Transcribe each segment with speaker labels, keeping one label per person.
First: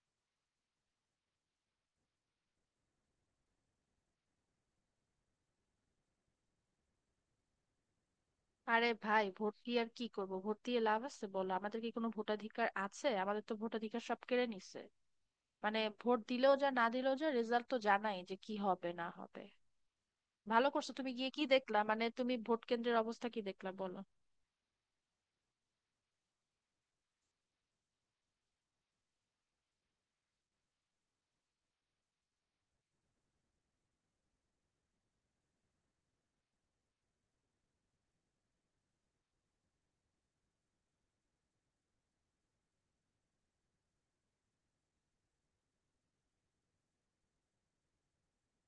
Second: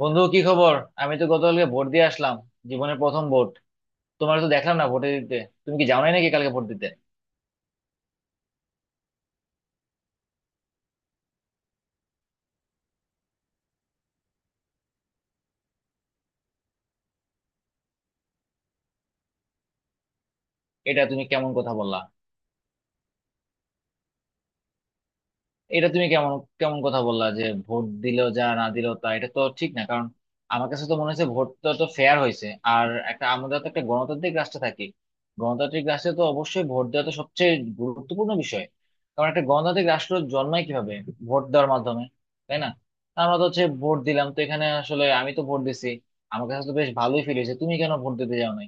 Speaker 1: বন্ধু, কি খবর? আমি তো গতকালকে ভোট দিয়ে আসলাম। জীবনের প্রথম ভোট। তোমার তো দেখলাম না ভোটে দিতে। তুমি কি যাও নাই নাকি কালকে ভোট দিতে?
Speaker 2: আরে ভাই, ভোট দিয়ে আর কি করব? ভোট দিয়ে লাভ আছে বলো? আমাদের কি কোনো ভোটাধিকার আছে? আমাদের তো ভোটাধিকার সব কেড়ে নিছে। মানে ভোট দিলেও যা না দিলেও যা, রেজাল্ট তো জানাই যে কি হবে না হবে। ভালো করছো।
Speaker 1: এটা
Speaker 2: তুমি
Speaker 1: তুমি
Speaker 2: গিয়ে কি
Speaker 1: কেমন কথা
Speaker 2: দেখলা?
Speaker 1: বললা?
Speaker 2: মানে তুমি ভোট কেন্দ্রের অবস্থা কি দেখলা, বলো।
Speaker 1: এটা তুমি কেমন কেমন কথা বললা যে ভোট দিলেও যা না দিলেও তা, এটা তো ঠিক না। কারণ আমার কাছে তো মনে হচ্ছে ভোটটা তো ফেয়ার হয়েছে, আর একটা আমরা তো একটা গণতান্ত্রিক রাষ্ট্রে থাকি। গণতান্ত্রিক রাষ্ট্রে তো অবশ্যই ভোট দেওয়া তো সবচেয়ে গুরুত্বপূর্ণ বিষয়। কারণ একটা গণতান্ত্রিক রাষ্ট্র জন্মায় কিভাবে? ভোট দেওয়ার মাধ্যমে, তাই না? তা আমরা তো হচ্ছে ভোট দিলাম, তো এখানে আসলে আমি তো ভোট দিছি। আমার কাছে তো বেশ ভালোই ফিল হয়েছে। তুমি কেন ভোট দিতে যাও নাই?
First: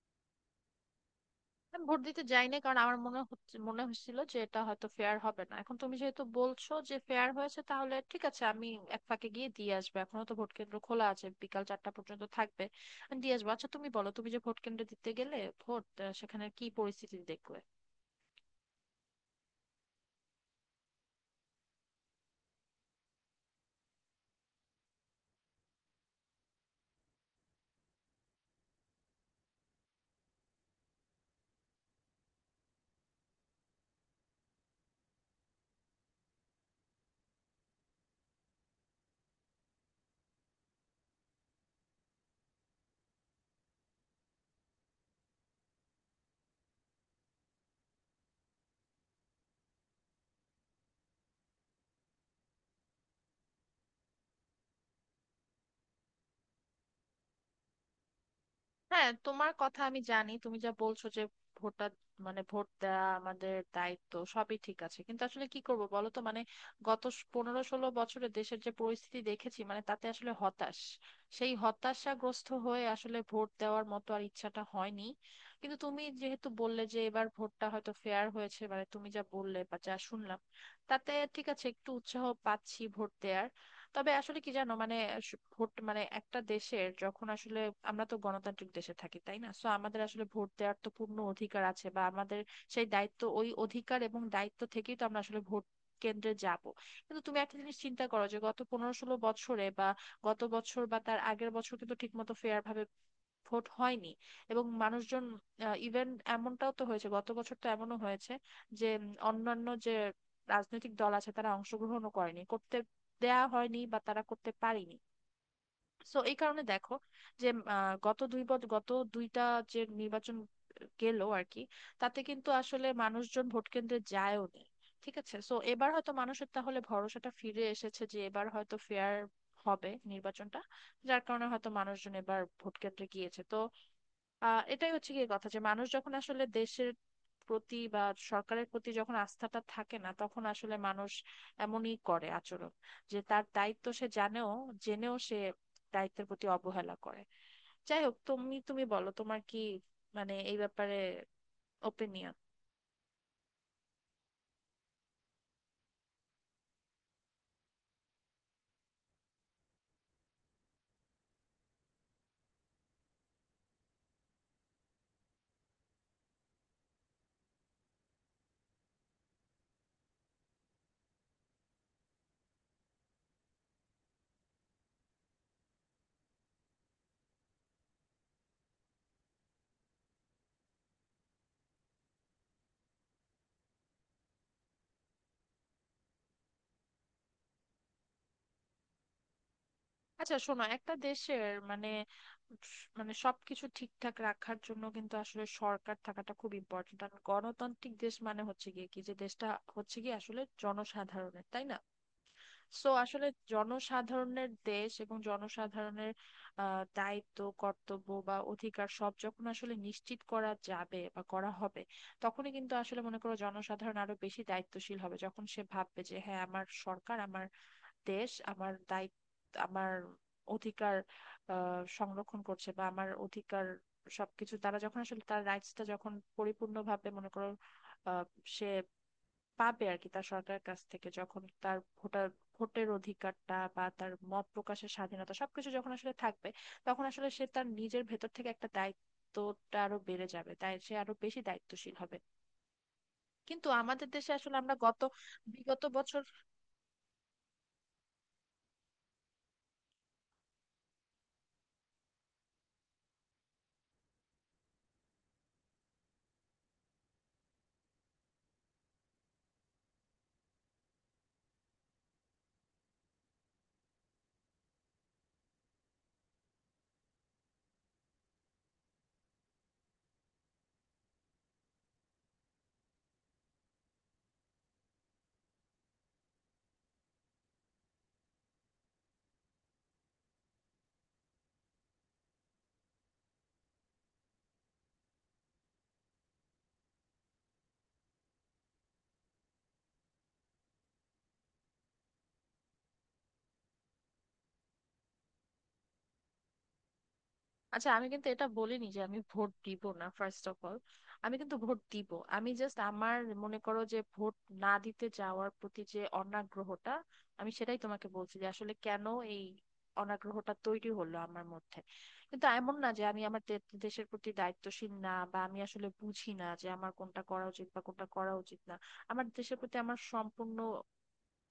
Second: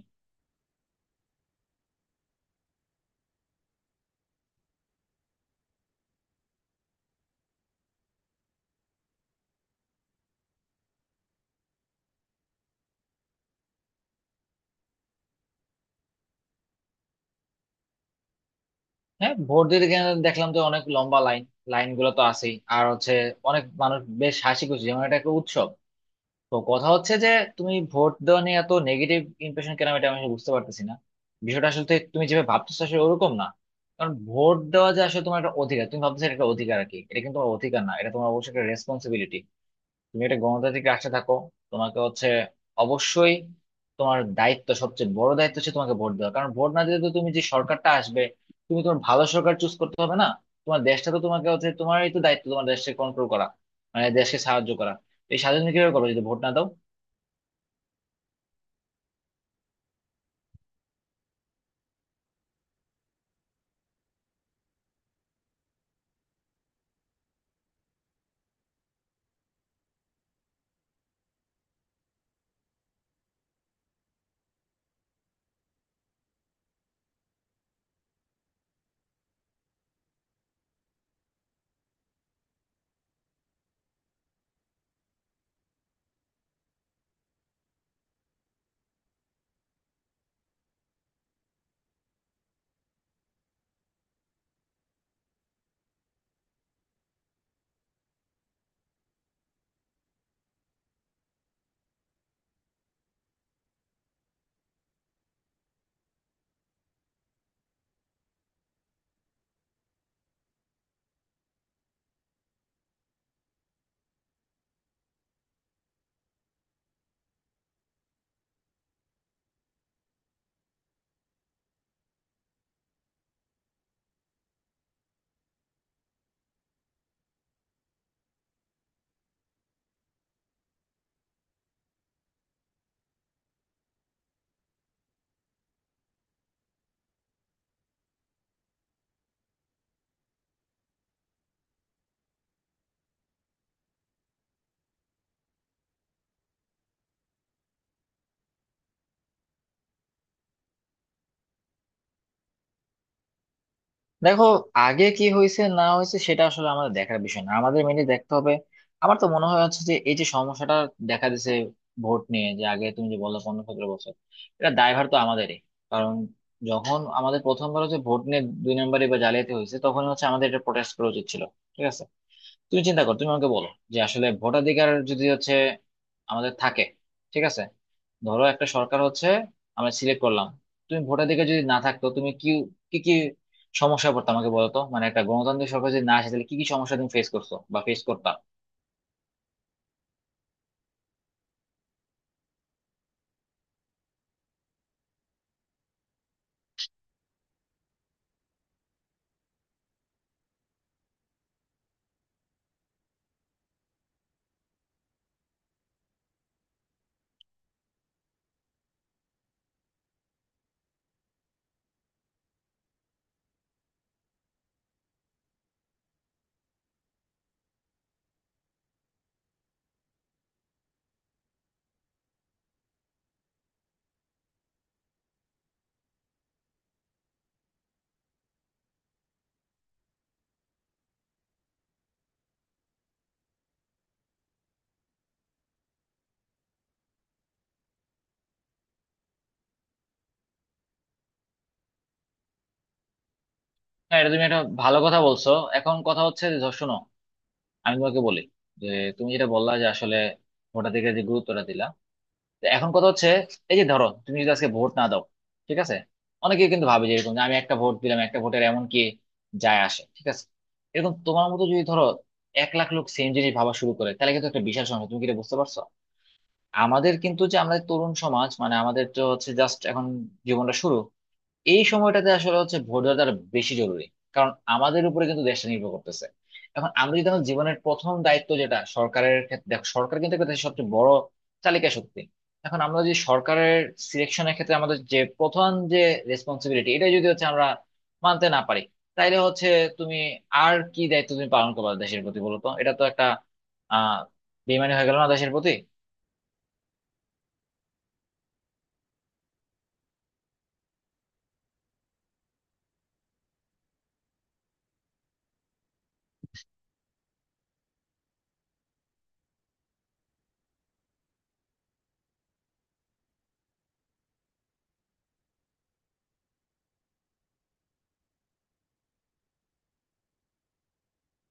Speaker 2: আমি ভোট দিতে যাই না কারণ আমার মনে হয়েছিল যে এটা হয়তো ফেয়ার হবে না। এখন তুমি যেহেতু বলছো যে ফেয়ার হয়েছে, তাহলে ঠিক আছে, আমি এক ফাঁকে গিয়ে দিয়ে আসবো। এখনো তো ভোট কেন্দ্র খোলা আছে, বিকাল 4টা পর্যন্ত থাকবে। আমি দিয়ে আসবো। আচ্ছা তুমি বলো, তুমি যে ভোট কেন্দ্রে দিতে গেলে ভোট, সেখানে কি পরিস্থিতি দেখলে?
Speaker 1: হ্যাঁ, ভোট দিতে গেলে দেখলাম তো অনেক লম্বা লাইন। লাইন গুলো তো আছেই, আর হচ্ছে অনেক মানুষ বেশ হাসি খুশি, যেমন এটা একটা উৎসব। তো কথা হচ্ছে যে তুমি ভোট দেওয়া নিয়ে এত নেগেটিভ ইমপ্রেশন কেন, এটা আমি আসলে বুঝতে পারতেছি না। বিষয়টা আসলে তো তুমি যেভাবে ভাবতেছো আসলে ওরকম না। কারণ ভোট দেওয়া যে আসলে তোমার একটা অধিকার, তুমি ভাবতেছো এটা একটা অধিকার আর কি, এটা কিন্তু তোমার অধিকার না, এটা তোমার অবশ্যই একটা রেসপন্সিবিলিটি। তুমি একটা গণতান্ত্রিক রাষ্ট্রে থাকো, তোমাকে হচ্ছে অবশ্যই তোমার দায়িত্ব, সবচেয়ে বড় দায়িত্ব হচ্ছে তোমাকে ভোট দেওয়া। কারণ ভোট না দিলে তো তুমি যে সরকারটা আসবে, তুমি তোমার ভালো সরকার চুজ করতে হবে না? তোমার দেশটা তো তোমাকে হচ্ছে, তোমারই তো দায়িত্ব তোমার দেশকে কন্ট্রোল করা, মানে দেশকে সাহায্য করা। এই স্বাধীন কিভাবে করবে যদি ভোট না দাও?
Speaker 2: হ্যাঁ, তোমার কথা আমি জানি, তুমি যা বলছো যে ভোটার মানে ভোট দেওয়া আমাদের দায়িত্ব, সবই ঠিক আছে। কিন্তু আসলে কি করব বলো তো, মানে গত 15-16 বছরে দেশের যে পরিস্থিতি দেখেছি, মানে তাতে আসলে হতাশ। সেই হতাশাগ্রস্ত হয়ে আসলে ভোট দেওয়ার মতো আর ইচ্ছাটা হয়নি। কিন্তু তুমি যেহেতু বললে যে এবার ভোটটা হয়তো ফেয়ার হয়েছে, মানে তুমি যা বললে বা যা শুনলাম, তাতে ঠিক আছে, একটু উৎসাহ পাচ্ছি ভোট দেওয়ার। তবে আসলে কি জানো, মানে ভোট মানে একটা দেশের যখন আসলে, আমরা তো গণতান্ত্রিক দেশে থাকি, তাই না? সো আমাদের আসলে ভোট দেওয়ার তো পূর্ণ অধিকার আছে, বা আমাদের সেই দায়িত্ব। ওই অধিকার এবং দায়িত্ব থেকেই তো আমরা আসলে ভোট কেন্দ্রে যাব। কিন্তু তুমি একটা জিনিস চিন্তা করো, যে গত 15-16 বছরে বা গত বছর বা তার আগের বছর কিন্তু ঠিকমতো ফেয়ার ভাবে ভোট হয়নি। এবং মানুষজন, ইভেন এমনটাও তো হয়েছে গত বছর, তো এমনও হয়েছে যে অন্যান্য যে রাজনৈতিক দল আছে তারা অংশগ্রহণও করেনি, করতে দেয়া হয়নি বা তারা করতে পারেনি। সো এই কারণে দেখো যে গত 2 বছর, গত 2টা যে নির্বাচন গেল আর কি, তাতে কিন্তু আসলে মানুষজন ভোট কেন্দ্রে যায়ও না। ঠিক আছে, সো এবার হয়তো মানুষের তাহলে ভরসাটা ফিরে এসেছে যে এবার হয়তো ফেয়ার হবে নির্বাচনটা, যার কারণে হয়তো মানুষজন এবার ভোট কেন্দ্রে গিয়েছে। তো এটাই হচ্ছে কি কথা, যে মানুষ যখন আসলে দেশের প্রতি বা সরকারের প্রতি যখন আস্থাটা থাকে না, তখন আসলে মানুষ এমনই করে আচরণ, যে তার দায়িত্ব সে জানেও, জেনেও সে দায়িত্বের প্রতি অবহেলা করে। যাই হোক, তুমি তুমি বলো তোমার কি মানে এই ব্যাপারে ওপিনিয়ন।
Speaker 1: দেখো, আগে কি হয়েছে না হয়েছে সেটা আসলে আমাদের দেখার বিষয় না, আমাদের মেনে দেখতে হবে। আমার তো মনে হয় হচ্ছে যে এই যে সমস্যাটা দেখা দিছে ভোট নিয়ে, যে আগে তুমি যে বললে 15-17 বছর, এটা দায়ভার তো আমাদেরই। কারণ যখন আমাদের প্রথমবার হচ্ছে ভোট নিয়ে দুই নম্বরে বা জালিয়াতি হয়েছে তখন হচ্ছে আমাদের এটা প্রোটেস্ট করা উচিত ছিল। ঠিক আছে, তুমি চিন্তা কর, তুমি আমাকে বলো যে আসলে ভোটাধিকার যদি হচ্ছে আমাদের থাকে, ঠিক আছে, ধরো একটা সরকার হচ্ছে আমরা সিলেক্ট করলাম, তুমি ভোটাধিকার যদি না থাকতো তুমি কি কি কি সমস্যা পড়তো আমাকে বলো তো। মানে একটা গণতান্ত্রিক সরকার যদি না আসে তাহলে কি কি সমস্যা তুমি ফেস করছো বা ফেস করতা?
Speaker 2: আচ্ছা শোনো, একটা দেশের মানে, সবকিছু ঠিকঠাক রাখার জন্য কিন্তু আসলে সরকার থাকাটা খুব ইম্পর্ট্যান্ট। আর গণতান্ত্রিক দেশ মানে হচ্ছে গিয়ে কি, যে দেশটা হচ্ছে কি আসলে জনসাধারণের, তাই না? সো আসলে জনসাধারণের দেশ এবং জনসাধারণের দায়িত্ব কর্তব্য বা অধিকার সব যখন আসলে নিশ্চিত করা যাবে বা করা হবে, তখনই কিন্তু আসলে মনে করো জনসাধারণ আরো বেশি দায়িত্বশীল হবে। যখন সে ভাববে যে হ্যাঁ, আমার সরকার, আমার দেশ, আমার দায়িত্ব, আমার অধিকার সংরক্ষণ করছে, বা আমার অধিকার সবকিছু তারা যখন আসলে, তার রাইটসটা যখন পরিপূর্ণভাবে মনে করো আহ সে পাবে আর কি তার সরকারের কাছ থেকে, যখন তার ভোটার ভোটের অধিকারটা বা তার মত প্রকাশের স্বাধীনতা সবকিছু যখন আসলে থাকবে, তখন আসলে সে তার নিজের ভেতর থেকে একটা, দায়িত্বটা আরো বেড়ে যাবে, তাই সে আরো বেশি দায়িত্বশীল হবে। কিন্তু আমাদের
Speaker 1: হ্যাঁ,
Speaker 2: দেশে
Speaker 1: এটা তুমি
Speaker 2: আসলে
Speaker 1: একটা
Speaker 2: আমরা
Speaker 1: ভালো কথা বলছো।
Speaker 2: বিগত
Speaker 1: এখন
Speaker 2: বছর।
Speaker 1: কথা হচ্ছে যে ধর, শোনো, আমি তোমাকে বলি যে তুমি যেটা বললা যে আসলে ভোটাধিকার যে গুরুত্বটা দিলা। তো এখন কথা হচ্ছে, এই যে ধরো তুমি যদি আজকে ভোট না দাও, ঠিক আছে, অনেকে কিন্তু ভাবে যে এরকম যে আমি একটা ভোট দিলাম, একটা ভোটের এমন কি যায় আসে, ঠিক আছে, এরকম তোমার মতো যদি ধরো 1 লাখ লোক সেম জিনিস ভাবা শুরু করে তাহলে কিন্তু একটা বিশাল সমস্যা। তুমি কি এটা বুঝতে পারছো? আমাদের কিন্তু, যে আমরা তরুণ সমাজ, মানে আমাদের তো হচ্ছে জাস্ট এখন জীবনটা শুরু। এই সময়টাতে আসলে হচ্ছে ভোট দেওয়াটা আরো বেশি জরুরি। কারণ আমাদের উপরে কিন্তু দেশটা নির্ভর করতেছে। এখন আমরা যদি আমাদের জীবনের প্রথম দায়িত্ব যেটা সরকারের ক্ষেত্রে, দেখো সরকার কিন্তু একটা দেশের সবচেয়ে বড় চালিকা শক্তি। এখন আমরা যদি সরকারের সিলেকশনের ক্ষেত্রে আমাদের যে প্রথম যে রেসপন্সিবিলিটি, এটা যদি হচ্ছে আমরা মানতে না পারি তাইলে হচ্ছে তুমি আর কি দায়িত্ব তুমি পালন করবে দেশের প্রতি বলো তো, এটা তো একটা আহ বেইমানি হয়ে গেল না দেশের প্রতি?
Speaker 2: আচ্ছা আমি কিন্তু এটা বলিনি যে আমি ভোট দিব না। ফার্স্ট অফ অল, আমি কিন্তু ভোট দিব। আমি জাস্ট আমার মনে করো যে ভোট না দিতে যাওয়ার প্রতি যে অনাগ্রহটা, আমি সেটাই তোমাকে বলছি যে আসলে কেন এই অনাগ্রহটা তৈরি হলো আমার মধ্যে। কিন্তু এমন না যে আমি আমার দেশের প্রতি দায়িত্বশীল না, বা আমি আসলে বুঝি না যে আমার কোনটা করা উচিত বা কোনটা করা উচিত না। আমার দেশের প্রতি আমার সম্পূর্ণ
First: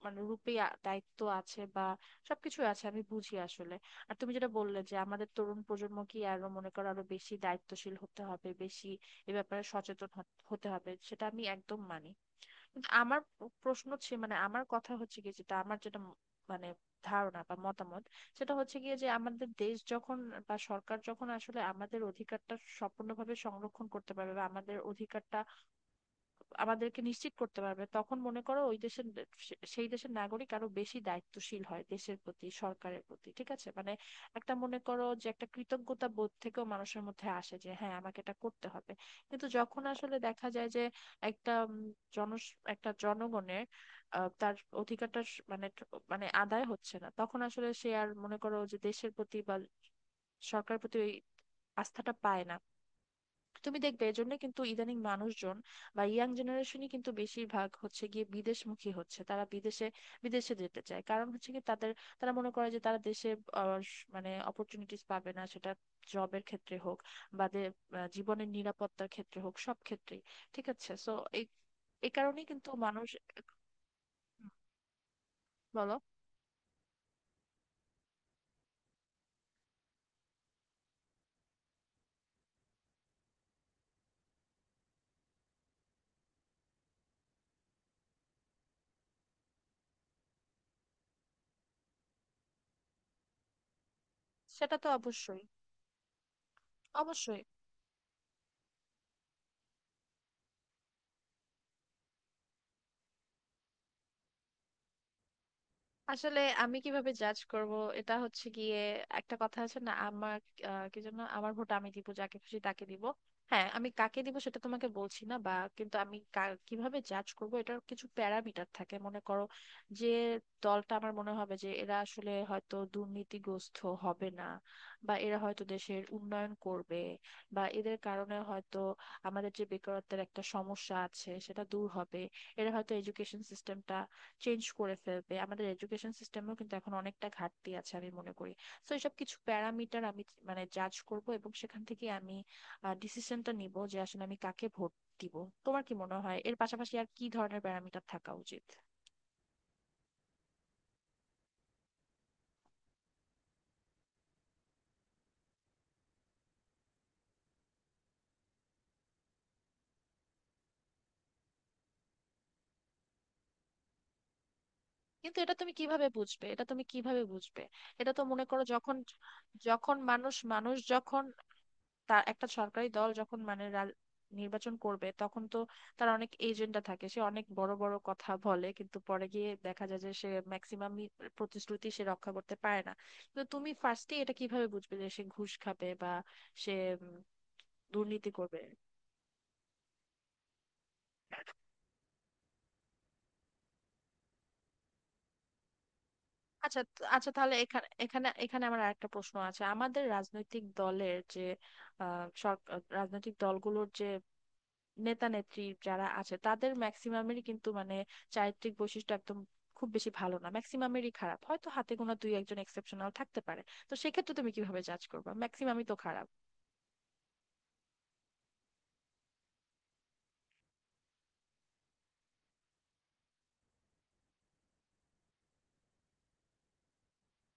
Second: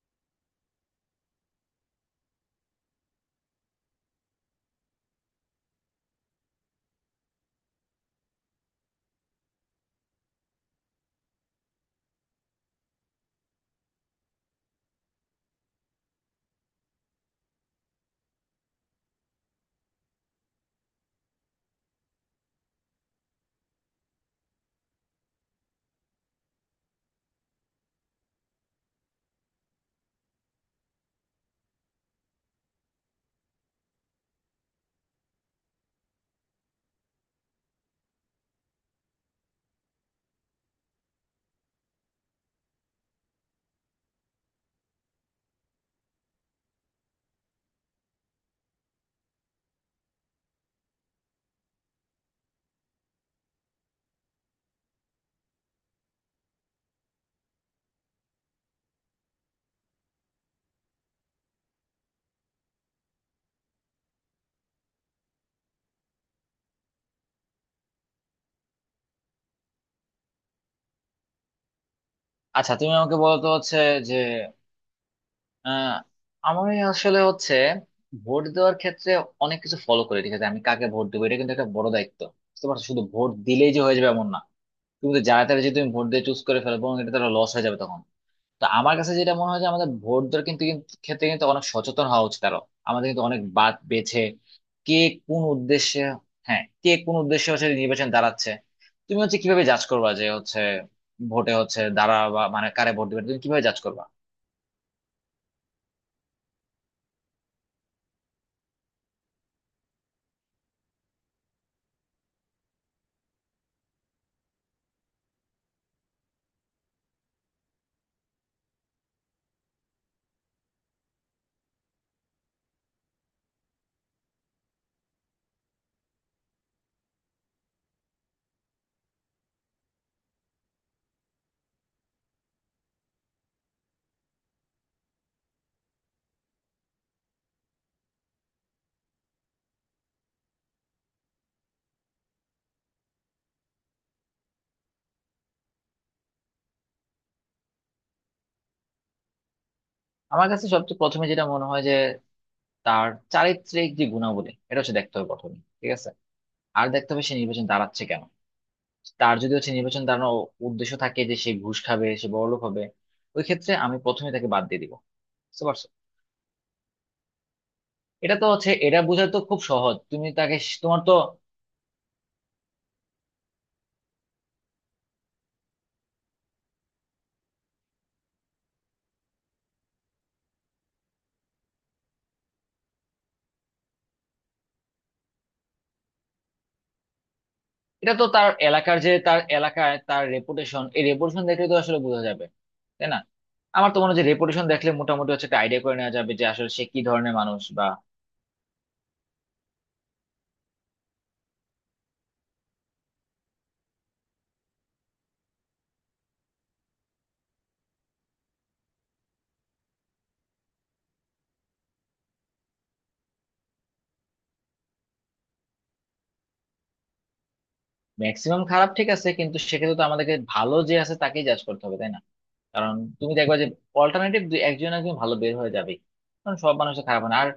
Speaker 2: মানে রূপে দায়িত্ব আছে বা সবকিছু আছে, আমি বুঝি আসলে। আর তুমি যেটা বললে যে আমাদের তরুণ প্রজন্মকে আরো মনে করো আরো বেশি দায়িত্বশীল হতে হবে, বেশি এ ব্যাপারে সচেতন হতে হবে, সেটা আমি একদম মানি। কিন্তু আমার প্রশ্ন হচ্ছে, মানে আমার কথা হচ্ছে কি, যেটা আমার যেটা মানে ধারণা বা মতামত, সেটা হচ্ছে গিয়ে, যে আমাদের দেশ যখন বা সরকার যখন আসলে আমাদের অধিকারটা সম্পূর্ণভাবে সংরক্ষণ করতে পারবে বা আমাদের অধিকারটা আমাদেরকে নিশ্চিত করতে পারবে, তখন মনে করো ওই দেশের সেই দেশের নাগরিক আরো বেশি দায়িত্বশীল হয় দেশের প্রতি, সরকারের প্রতি। ঠিক আছে, মানে একটা মনে করো যে একটা কৃতজ্ঞতা বোধ থেকেও মানুষের মধ্যে আসে যে হ্যাঁ, আমাকে এটা করতে হবে। কিন্তু যখন আসলে দেখা যায় যে একটা জন একটা জনগণের তার অধিকারটা মানে মানে আদায় হচ্ছে না, তখন আসলে সে আর মনে করো যে দেশের প্রতি বা সরকারের প্রতি ওই আস্থাটা পায় না। তুমি দেখবে এর জন্য কিন্তু ইদানিং মানুষজন বা ইয়াং জেনারেশনই কিন্তু বেশিরভাগ হচ্ছে গিয়ে বিদেশমুখী হচ্ছে, তারা বিদেশে বিদেশে যেতে চায়। কারণ হচ্ছে কি, তাদের তারা মনে করে যে তারা দেশে মানে অপরচুনিটিস পাবে না, সেটা জবের ক্ষেত্রে হোক বা জীবনের নিরাপত্তার ক্ষেত্রে হোক, সব ক্ষেত্রেই। ঠিক আছে, সো এই এই কারণেই কিন্তু
Speaker 1: আচ্ছা তুমি
Speaker 2: মানুষ।
Speaker 1: আমাকে বলো তো হচ্ছে যে আহ
Speaker 2: বলো।
Speaker 1: আমার আসলে হচ্ছে ভোট দেওয়ার ক্ষেত্রে অনেক কিছু ফলো করে। ঠিক আছে, আমি কাকে ভোট দেবো এটা কিন্তু একটা বড় দায়িত্ব। বুঝতে পারছো, শুধু ভোট দিলেই যে হয়ে যাবে এমন না। তুমি তো যারা তারা যদি তুমি ভোট দিয়ে চুজ করে ফেলবো এটা তারা লস হয়ে যাবে তখন। তো আমার কাছে যেটা মনে হয় যে আমাদের ভোট দেওয়ার কিন্তু কিন্তু ক্ষেত্রে কিন্তু অনেক সচেতন হওয়া উচিত আরো। আমাদের কিন্তু অনেক বাদ বেছে,
Speaker 2: সেটা তো
Speaker 1: কে কোন
Speaker 2: অবশ্যই।
Speaker 1: উদ্দেশ্যে। হ্যাঁ, কে কোন
Speaker 2: অবশ্যই।
Speaker 1: উদ্দেশ্যে হচ্ছে নির্বাচন দাঁড়াচ্ছে। তুমি হচ্ছে কিভাবে জাজ করবা যে হচ্ছে ভোটে হচ্ছে দাঁড়া, বা মানে কারে ভোট দিবে তুমি কিভাবে জাজ করবা?
Speaker 2: আসলে আমি কিভাবে জাজ করব, এটা হচ্ছে গিয়ে, একটা কথা আছে না আমার কি যেন, আমার ভোট আমি দিব যাকে খুশি তাকে দিব। হ্যাঁ আমি কাকে দিব সেটা তোমাকে বলছি না, বা কিন্তু আমি কিভাবে জাজ করব, এটার কিছু প্যারামিটার থাকে মনে করো। যে দলটা আমার মনে হবে যে এরা আসলে হয়তো দুর্নীতিগ্রস্ত হবে না, বা এরা হয়তো দেশের উন্নয়ন করবে, বা এদের কারণে হয়তো আমাদের যে বেকারত্বের একটা সমস্যা আছে সেটা দূর হবে, এরা হয়তো এডুকেশন সিস্টেমটা চেঞ্জ করে ফেলবে। আমাদের এডুকেশন সিস্টেমেও কিন্তু এখন অনেকটা ঘাটতি আছে আমি মনে করি। তো এসব কিছু প্যারামিটার আমি মানে জাজ করব, এবং সেখান থেকে আমি ডিসিশনটা নিব যে আসলে আমি কাকে ভোট দিব। তোমার কি মনে হয় এর পাশাপাশি আর কি ধরনের প্যারামিটার থাকা উচিত?
Speaker 1: আমার কাছে সবচেয়ে প্রথমে যেটা মনে হয়, তার চারিত্রিক যে গুণাবলী, এটা হচ্ছে দেখতে হবে প্রথমে, ঠিক আছে। আর দেখতে হবে সে নির্বাচন দাঁড়াচ্ছে কেন। তার যদি হচ্ছে নির্বাচন দাঁড়ানোর উদ্দেশ্য থাকে যে সে ঘুষ খাবে, সে বড়লোক হবে, ওই ক্ষেত্রে আমি প্রথমে তাকে বাদ দিয়ে দিব।
Speaker 2: কিন্তু এটা
Speaker 1: বুঝতে
Speaker 2: তুমি
Speaker 1: পারছো,
Speaker 2: কিভাবে বুঝবে? এটা তুমি কিভাবে বুঝবে? এটা তো
Speaker 1: এটা
Speaker 2: মনে
Speaker 1: তো
Speaker 2: করো,
Speaker 1: হচ্ছে,
Speaker 2: যখন
Speaker 1: এটা বোঝা তো খুব
Speaker 2: যখন
Speaker 1: সহজ। তুমি
Speaker 2: মানুষ
Speaker 1: তাকে,
Speaker 2: মানুষ
Speaker 1: তোমার তো,
Speaker 2: যখন তার একটা সরকারি দল যখন মানে নির্বাচন করবে, তখন তো তার অনেক এজেন্ডা থাকে, সে অনেক বড় বড় কথা বলে, কিন্তু পরে গিয়ে দেখা যায় যে সে ম্যাক্সিমামই প্রতিশ্রুতি সে রক্ষা করতে পারে না। তো তুমি ফার্স্টে এটা কিভাবে বুঝবে যে সে ঘুষ খাবে বা সে উম,
Speaker 1: এটা তো
Speaker 2: দুর্নীতি
Speaker 1: তার
Speaker 2: করবে?
Speaker 1: এলাকার যে তার এলাকায় তার রেপুটেশন, এই রেপুটেশন দেখলে তো আসলে বোঝা যাবে, তাই না? আমার তো মনে হয় যে রেপুটেশন দেখলে মোটামুটি হচ্ছে একটা আইডিয়া করে নেওয়া যাবে যে আসলে
Speaker 2: আচ্ছা
Speaker 1: সে কি
Speaker 2: আচ্ছা
Speaker 1: ধরনের
Speaker 2: তাহলে
Speaker 1: মানুষ বা
Speaker 2: এখানে এখানে এখানে আমার আরেকটা প্রশ্ন আছে। আমাদের রাজনৈতিক দলের যে সরকার, রাজনৈতিক দলগুলোর যে নেতা নেত্রী যারা আছে, তাদের ম্যাক্সিমামেরই কিন্তু মানে চারিত্রিক বৈশিষ্ট্য একদম খুব বেশি ভালো না, ম্যাক্সিমামেরই খারাপ। হয়তো হাতে গোনা দুই একজন এক্সেপশনাল থাকতে পারে। তো সেক্ষেত্রে তুমি কিভাবে জাজ করবে? ম্যাক্সিমামই তো খারাপ।
Speaker 1: ম্যাক্সিমাম খারাপ। ঠিক আছে, কিন্তু সেক্ষেত্রে তো আমাদেরকে ভালো যে আছে তাকেই জাজ করতে হবে, তাই না? কারণ তুমি দেখবা যে অল্টারনেটিভ দুই একজন একজন ভালো বের হয়ে যাবে। কারণ সব মানুষের খারাপ হয় না। আর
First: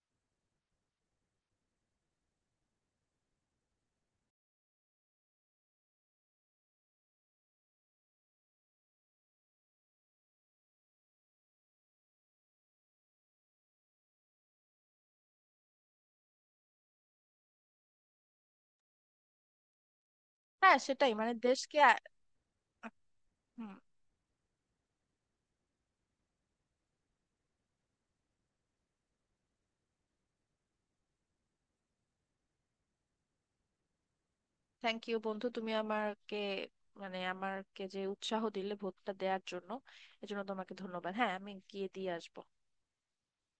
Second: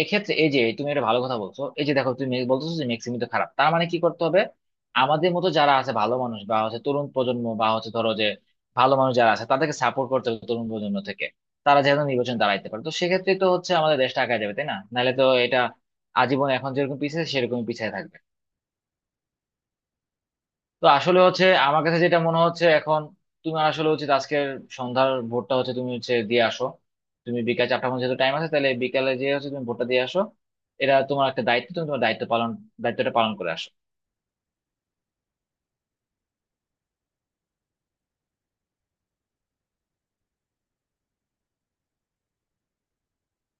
Speaker 1: এক্ষেত্রে এই যে তুমি একটা ভালো কথা বলছো, এই যে দেখো তুমি বলতেছো যে মেক্সিমি তো খারাপ, তার মানে কি করতে হবে? আমাদের মতো যারা আছে ভালো মানুষ, বা হচ্ছে তরুণ প্রজন্ম, বা হচ্ছে ধরো যে ভালো মানুষ যারা আছে তাদেরকে সাপোর্ট করতে হবে তরুণ প্রজন্ম থেকে। তারা যেন নির্বাচন দাঁড়াইতে পারে, তো সেক্ষেত্রে তো হচ্ছে আমাদের দেশটা আগায় যাবে, তাই না? নাহলে তো এটা আজীবন এখন যেরকম পিছিয়ে সেরকম পিছিয়ে থাকবে।
Speaker 2: হ্যাঁ
Speaker 1: তো
Speaker 2: সেটাই,
Speaker 1: আসলে
Speaker 2: মানে
Speaker 1: হচ্ছে
Speaker 2: দেশকে
Speaker 1: আমার কাছে যেটা মনে হচ্ছে
Speaker 2: আ-
Speaker 1: এখন, তুমি
Speaker 2: হুম।
Speaker 1: আসলে উচিত আজকের সন্ধ্যার ভোটটা হচ্ছে তুমি হচ্ছে দিয়ে আসো। তুমি বিকাল 4টার মধ্যে যেহেতু টাইম আছে, তাহলে বিকালে যে হচ্ছে তুমি ভোটটা দিয়ে আসো। এটা তোমার একটা দায়িত্ব, তুমি তোমার দায়িত্ব পালন, দায়িত্বটা পালন করে আসো।
Speaker 2: থ্যাংক ইউ বন্ধু, তুমি আমাকে মানে আমাকে যে উৎসাহ দিলে ভোটটা দেওয়ার জন্য, এজন্য তোমাকে ধন্যবাদ। হ্যাঁ আমি গিয়ে দিয়ে আসবো।